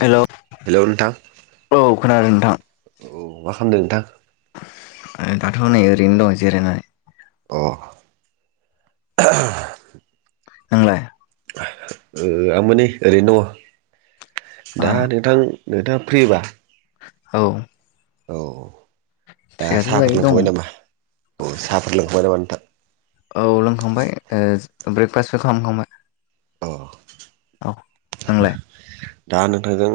Hello. Hello नोंथां। औ खोनादों नोंथां। औ मा खालामदों नोंथां? ओ दाथ' नै ओरैनो दं जिरायनानै। अ। [inaudible] नोंलाय? आंमै ओरैनो दङ। आ दा नोंथां नोंथाङा फ्रिबा? औ। औ दा फ्रियाथ' साहाफोर दायो दङ लोंखांबाय नामा औ साहाफोर लोंखांबाय नामा नोंथां? औ लोंखांबाय ब्रेकफास्टबो खालामखांबाय। अ। औ नोंलाय? दा नोंथांजों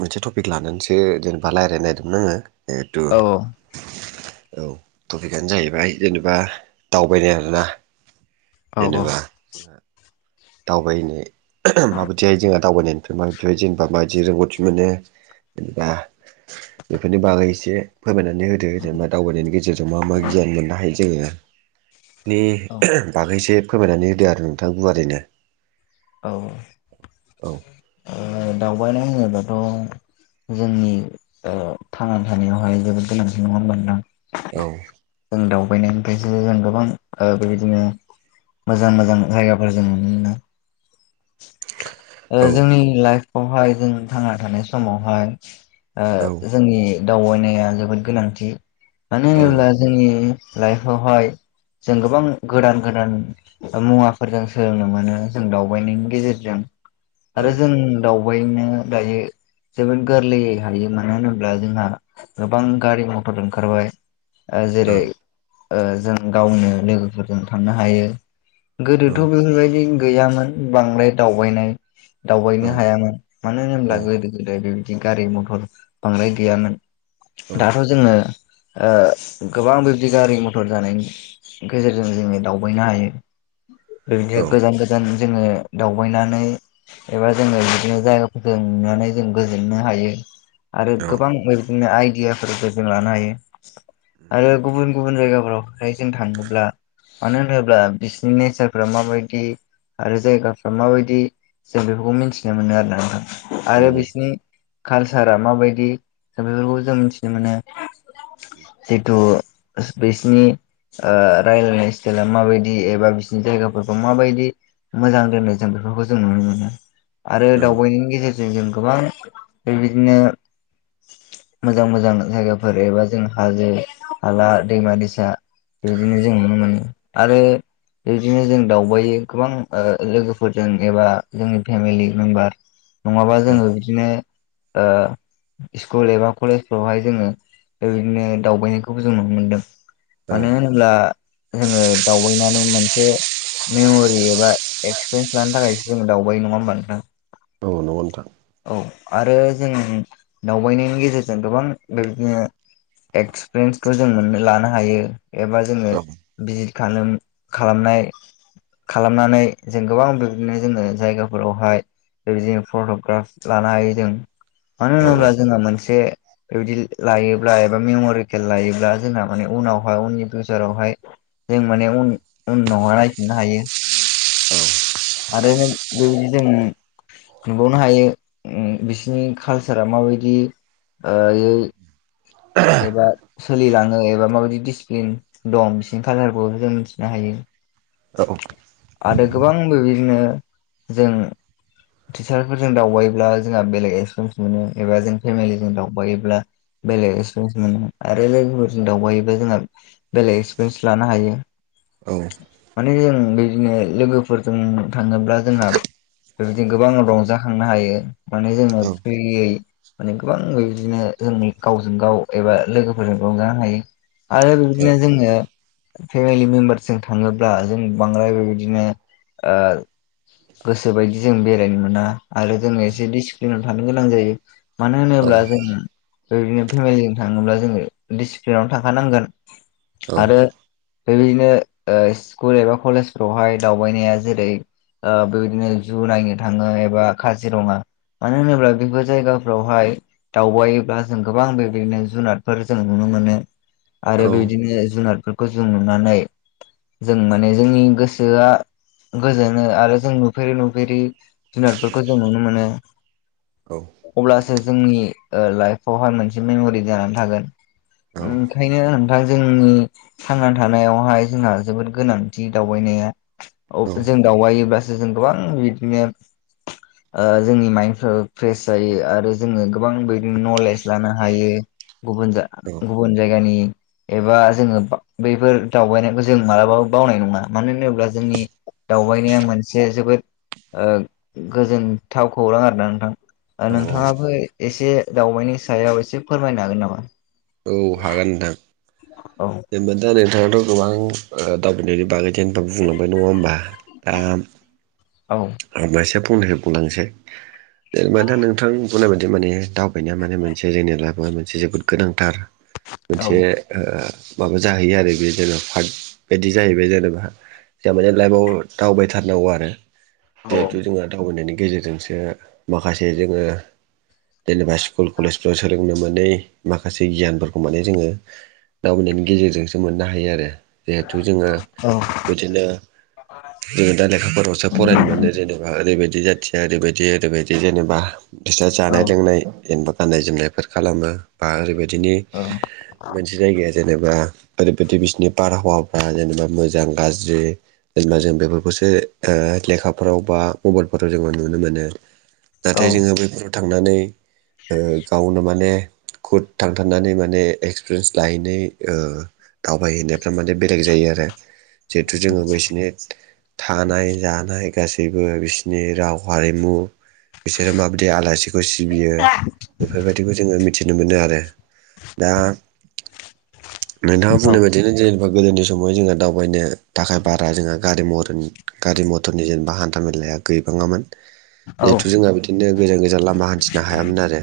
मोनसे टपिक लानानैसो जेनेबा रायज्लायनो नागिरदोंमोन आङो। जेहेथु औ औ टपिकआनो जाहैबाय जेनेबा दावबायनाय आरोना औ जेनेबा औ दावबायनो जोंहा दावबायनो माबायदिहाय जोंहा दावबायनो मानसिफ्रा जेनेबा माबायदि रोंगौथि मोनो जेनेबा बेफोरनि बागै एसे फोरमायनानै होदो जेनेबा दावबायनायनि गेजेरजों मा मा गियान मोननो हायो जोङो। नि औ बागैसो फोरमायनानै होदो आरो नोंथां गुवारैनो। औ। औ। ओ दावबायनाय बुङोबाथ' जोंनि थांनानै थानायावहाय जोबोद गोनांथि नङा होनबा नोंथां? औ। जों दावबायनायनिफ्रायसो जों गोबां ओ बेबायदिनो मोजां मोजां जायगाफोर जों नुनो मोनो। औ जोंनि लाइफआवहाय जों थांना थानाय समावहाय ओ औ जोंनि दावबायनाया जोबोद गोनांथि मानो औ होनोब्ला जोंनि लाइफावहाय जों गोबां गोदान गोदान मुवाफोरजों सोलोंनो मोनो जों दावबाय गेजेरजों औ आरो जों दावबायनो दायो जोबोद गोरलैयै हायो मानो होनोब्ला जोंहा गोबां गारि मथर ओंखारबाय। आरो जेरै ओ जों गावनो लोगोफोरजों थांनो हायो। औ गोदोथ' बेफोरबायदि गैयामोन बांद्राय दावबायनाय दावबायनो औ हायामोन मानो होनोब्ला औ गोदो गोदाय बेबायदि गारि मथर बांद्राय गैयामोन। दाथ' जोङो गोबां ओ बिबदि गारि मथर जानाय गेजेरजों जोङो दावबायनो हायो बेबायदिनो गोजान गोजान जोङो दावबायनानै एबा जोङो बिदिनो जायगाफोरखौ नुनानै जों गोजोननो हायो आरो गोबां बिदिनो आइडियाफोरबो जों लानो हायो आरो गुबुन गुबुन जायगाफ्राव ओफ्राय जों थाङोब्ला मानो होनोब्ला बिसिनि नेचारफ्रा माबायदि आरो जायगा माबायदि जों बेफोरखौ मिथिनो मोनो आरोोना नोंथां औ औ आरो बिसिनि कालसारा माबायदि बेफोरखौ जों मिथिनो मोनो जिथु बेसनि रायलायनाय स्टाइला माबायदि एबा बिसोरनि जायगाफोरखौ माबायदि मोजां दोननो जों बेफोरखौ जों नुनो मोनो आरो दावबायनायनि गेजेरजों जों गोबां बेबायदिनो मोजां मोजां जायगाफोर एबा जों हाजो हाला दैमा दैसा बेबायदिनो जों नुनो मोनो आरो बेबायदिनो जों दावबायो गोबां लोगोफोर फोरजों एबा जोंनि फेमिलि मेम्बार नङाबा जोङो बिदिनो ओ स्कुल एबा कलेजफोरावहाय जोङो बेबायदिनो दावबायनायखौबो जों नुनो मोन्दों। मानो होनो ब्ला जोङो दावबायनानै मोनसे मेमरि एबा एस सिरिेन्स लानो थाखाय जोों दावबाय नङा होनबा नोंथां। औ नंगौ नोथां। औ आरो जों दावबायनायनि गेजेरजों गोबां बेदिनो एक्सपिरियेन्सखौ जों मोननो लानो हायो। एबा जोङो औ बिजित खालाम खालामनाय खालामनानै जों गोबां बिदिनो जोङो जायगाफोरावहाय बेबायदिनो फट'ग्राफ लानो हायो जों। मानो औ होनोब्ला जोंना मोनसे बेबायदि लायोब्ला एबा मेमरिकेल लायोब्ला जोंना माने उनावहाय उननि फिउसारावहाय जों माने उन उनावहाय नायफिननो हायो। आरो बेबायदि जों सोंबावनो हायो ओ बिसनि कालसारा माबायदि ओ एबा सोलिलाङो एबा माबायदि दिडसिप्लिन दं बिसिनि खाालारखौ जों मिथिनो हायो। औ औ आरो गोबां बेबायदिनो जों टिचारफोरजों दावबायोब्ला जोंहा बेलेग एक्सपिरियेन्स मोनो एबा जों फेमिलिजों दावबायोब्ला बेलेग एक्सपिरियेन्स मोनो आरो लोगोफोरजों दावबायोबा जोंहा बेलेग एक्सपिरियेन्स लानो हायो। औ माने जों बिदिनो लोगोफोरजों थाङोब्ला जोंहा बेबायदि गोबां रंजाखांनो हायो माने जोङो फ्रियै माने गोबां बेबायदिनो जोंनि गावजों गाव एबा लोगोफोरजों रंजानो हायो। आरो बिदिनो जोङो फेमिलि मेम्बारजों थाङोब्ला जों बांद्राय बेबायदिनो ओ गोसो बायदि जों बेरायनो मोना आरो जोङ एसे डिसिप्लिनाव थानो गोनां जायो। मानो होनोब्ला जों बेबायदिनो फेमिलिजों थाङोब्ला जोङो डिसिप्लिनाव थाखानांगोन आरो बेबायदिनो स्कुल एबा कलेजफ्रावहाय दावबायनाया जेरै बेबायदिनो जु नायनो थाङो एबा काजिरङा मानो होनोब्ला बेफोर जायगाफ्रावहाय दावबायोब्ला जों गोबां बेबायदिनो जुनारफोर जों नुनो मोनो आरो बेबायदिनो जुनारफोरखौ जों नुनानै जों माने जोंनि गोसोआ गोजोनो आरो जों नुफेरै नु जेरै जुनारफोरखौ जों नुनो मोनो। अब्लासो जोंनि लाइफआवहाय मोनसे मेमरि जानानै थागोन। ओंखायनो नोंथां जोंनि थांना थानायावहाय जोंहा जोबोद गोनांथि दावबायनाया। औ जों दावबायोब्लासो जों गोबां बिदिनो जोंनि माइन्डफ्राबो फ्रेस जायो आरो जोङो गोबां बिदिनो नलेज लानो हायो गुबुन औ गुबुन जायगानि एबा जोङो बैफोर दावबायनायखौ जों मालाबाबो बावनाय नङा मानो होनोब्ला जोंनि दावबायनि मोनसे जोबोद ओ गोजोनथाव खौरां आरो ना नोंथां औ नोंथाङाबो एसे दावबायनि सायाव एसे फोरमायनो हागोन नामा? औ हागोन नोंथां। औ जेनेबा दा नोंथाङाथ' गोबां दावबायनायनि बागै होनब बुंलांबाय नङा होमबा दा औ आांबो एसे फननिफ्राय बुंलांनोसै। जेनेबा दा नोंथां बुंनाय बायदि माने दावबायनाया माने मोनसे जोंनि लाइफआ मोनसे जोबोद गोनांथार। [inaudible] मोनसे औ ओ माबा जाहैयो आरो बे जेनेबा पार्क बायदि जाहैबाय जेनेबा। जाबाय नालाय माने लाइफआव दावबायथारनांगौ आरो औ जिहेथु जोङहा दावबायनायनि गेजेरजोंसो माखासे जोङो जेनेबा स्कुल कलेजफ्राव सोलोंनो मोनै माखासे गियानफोरखौ माने जोङो दावबायनायनि गेजेरजोंसो मोननो हायो आरो जिहेथु जोङो औ बिदिनो जोङो दा लेखाफोरावसो फरायनो मोनो। जेनेबा ओरैबायदि जाथिया ओरैबायदि ओरैबायदि जेनेबा बिस्रा औ जानाय लोंनाय जेनेबा गाननाय जोमनायफोर खालामो बा ओरैबायदिनि मोनसे जायगाया जेनेबा ओरैबायाददि बिसिोरनि बारहावाफ्रा जेनेबा मोजां गाज्रि। जेनेबा जों बेफोरखौसो ओ लेखाफोराव बा मबाइलफोराव जोङो नुनो मोनो औ नाथाय जोङो बैफोराव थांनानै ओ गावनो माने खुद थांथारनानै माने एक्सपिरियेन्स लाहैनाय ओ दावबायहैनायफ्रा माने बे बेलेग जायोे जेथु जों बिसनि थानाय जा नाय गासैबो बिसोरनि राव हारिमु बिसोरो माबायदि आलासि खौ सिबियो बेफोरबायदिखौ जोङो मिथिनो मोनो आरो दा नोंथाङा बुंनाय बायदिनो ज गोदोनि समाव जोङो दावबायनो थाखाय बारा जोंहा गारि मर गारि म थरनि जेनबा हान्था मेलाया गैबाङामोन। औ जिहेथु जोंहा बिदिनो गोजान गोजान लामा हान्थिनो हायामोन आरो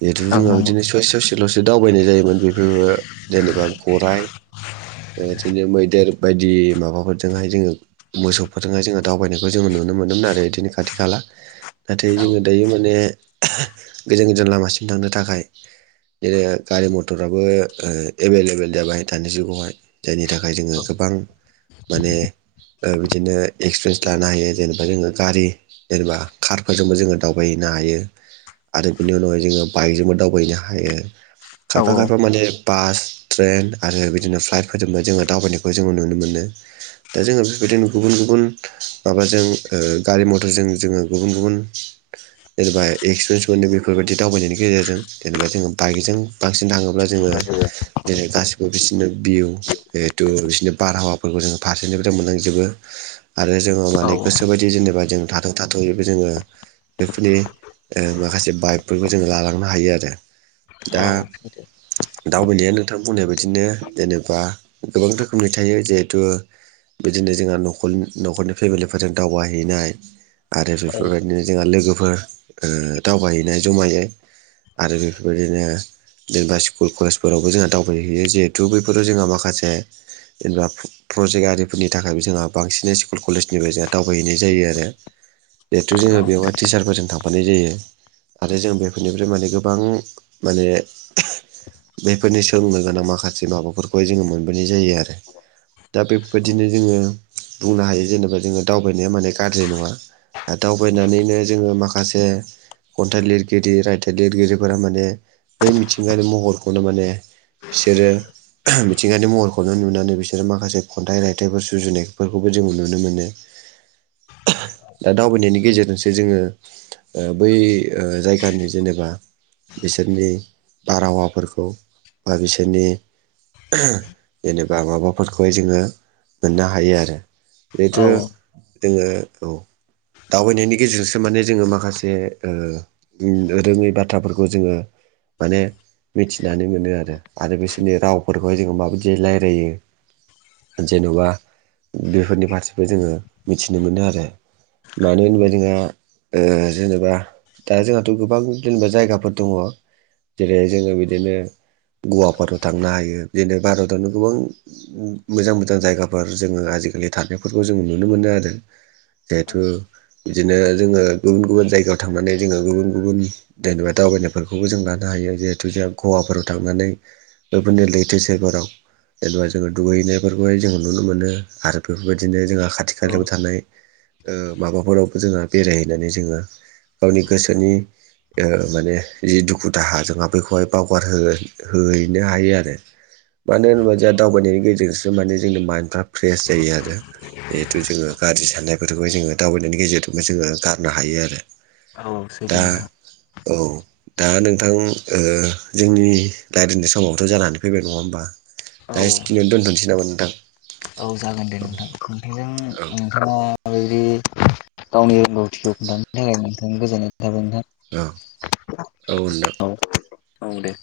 जिहेथु औ जोंहा नंगौ बिदिनो ससे ससेल'सो दावबायनाय जायोमोन बेफोरबो जेनेबा गराय। बिदिनो मैदेर बायदि माबाफोरजोंहाय जोङो मोसौफोरजोंहाय जोङो दावबायनायखौ जोङो नुनो मोनोमोन आरो बिदिनो खाथि खाला नाथाय जोङो दायो माने गोजान गोजान लामासिम थांनो थाखाय बिदिनो गारि मथराबो एभेलेबेल जाबाय दानि जुगावहाय। जायनि थाखाय जोङो गोबां माने बिदिनो एक्सपिरिेन्स लानो हायो जेनेबा जोङो गारि जेनेबा कारफोरजोंबो जोङो दावबायहैनो हायो। आरो बिनि उनावहाय जोङो बाइकजोंबो दावबायनो हायो औ खायफा खायफा माने बास ट्रेन आरो बिदिनो फ्लाइट फोदोंबो जोङो दावबायनायखौ जोङो नुनो मोनो। दा जोङो बेबायदिनो गुबुन गुबुन माबाजों गारि ओ मथरजों जोङो गुबुन गुबुन जेनेबा एक्सपिरियेन्स मोनो बेफोरबायदि दावबायनायनि गेजेरजों जेनेबा जोङो बाइकजों बांसिन थाङोब्ला जोङो जेरै गासिबो बिसोरनो भिउ जिहेथु बिसोरनि बारहावाफोरखौ जोङो फारसेनिफ्राय मोननांजोबो। आरो जोङो माने गोसोोबायदि जेनेबा जों थाथों। थाथयोबो जोङो बेफोरनि माखासे बाइकफोरखौ जोङो लालांनो हायो आरो दा औ दावबायनाया नोंथां बुंनाय बाददिनो जेनेबा गोबां रोखोमनि थायो जिहेथु बिदिनो जोंहा नखल न'खरनि फेमिलिफोरजों दावबायाहैनाय। आरो बेफोरबायदिनो जोंहा लोगोफोर दावबायहैनाय जमायै आरो बेफोरबायदिनो जेनेबा स्कुल कलेजफोरावबो जोंहा दावबायहैयो जिहेथु बैफोराव जोंहा माखासे जेनेबा प्रजेक्ट आरिफोरनि थाखायबो जोंहा बांसिनै स्कुल कलेजनिफ्राय जोंहा दावबायहैनाय जायो आरो जिहेथु जोंङो बेवहाय टिचारफोरजों थांफानाय जायो। आरो जों बेफोरनिफ्राय माने गोबां माने बेफोरनि सोलोंनो गोनां माखासे माबाफोरखौाय जोंङो मोनबोनाय जायो आरो। दा बेबायदिनो जोंङो बुंनो हायो जेनेबा जोंङो दावबायनाया माने गाज्रि नङा आरो दावबायनानैनो जोंङो माखासे खन्थाइ लिरगिरि रायथाइ लिरगिरिफोरा माने बै मिथिंगानि महरखौनो माने बिसोरो मिथिंगारि महरखोनो नुनानै बिसोरो माखासे खन्थाइ रायथाइफोर सुजुनायफोरखौबो जों नुनो मो नो मोनो दा दावबायनायनि गेजेरजोंसो जोंङो ओ बै जायगानि जेनेबा बिसोरनि बारहावाफोरखौ बा बिसोरनि जेनेबा माबाफोरखौहाय जोङों मोननो हायो आरो। जिहेथु औ जोंङो औ दावबायनायनि गेजेरजोंसो माने जोंङो माखासे रोङै बाथ्राफोरखौ जोंङो माने मिथिनानै मोनो आरो आरो बिसोरनि रावफोरखौहाय जोंङो माबायदि रायलायो जेन'बा बेफोरनि फारसेबो जोंङो मिथिनो मोनो आरो। मानो होनोबा जोंहा ओ जेनेबा दा जोंहाथ' गोबां जेनेबा जायगाफोर दङ जेरै जोंङो बिदिनो गवाफोराव थांनो हायो बिदिनो भारतावनो गोबां मोजां मोजां जायगाफोर जोंङो आजिखालि थानायारनायफोरखौ जोंङो नुनो मोनो आरो। जिहेथु बिदिनो जोंङो गुबुन गुबुन जायगायाव थांनानै जोंङो गुबुन गुबुन जेनेबा दावबायनायफोरखौबो जों लानो हायो जिहेथु जों गवाफोराव थांनानै बेफोरनि लैथो सेरफोराव जेनेबा जोंङो दुगैनायफोरखौहाय जोंङो नुनो मोनो आरो बेफोरबाय दिनो जोंहा खाथि खालायाव थानाय माबाफोरावबो जोंहा बेरायहैनानै जोंङो गावनि गोसोनि ओ माने जि दुखु दाहा जोंहा बेखौहाय बावगारहो हैनो हायो आरो। मानो होनोबा जोंहा दावबायनायनि गेजेरजोंसो माने जोंनि माइन्दफ्रा फ्रेस जायो आरो। जिहेथु जोंङो गाज्रि सानाय बेफोरखौ जोंङो दावबायनायनि गेजेरजोंनो जोंङो गारनो हायो आरो। औ दा सैथो नोंथां औ दा नोंथां ओ जोंनि रायलायनाय समावथ' जानानै फैबाय नङा होमबा औ दा एसेखिनियाव दोनथ'नोसै नामा नोंथां औ जागोन दे औ नोंथां खन्थाइजों औ ओ बेबादि गावनि रोंगौथिखौ खोन्थानायनि थाखाय नोंथां गोजोननाय थाबाय नोंथां औ औ नोंथां औ औ दे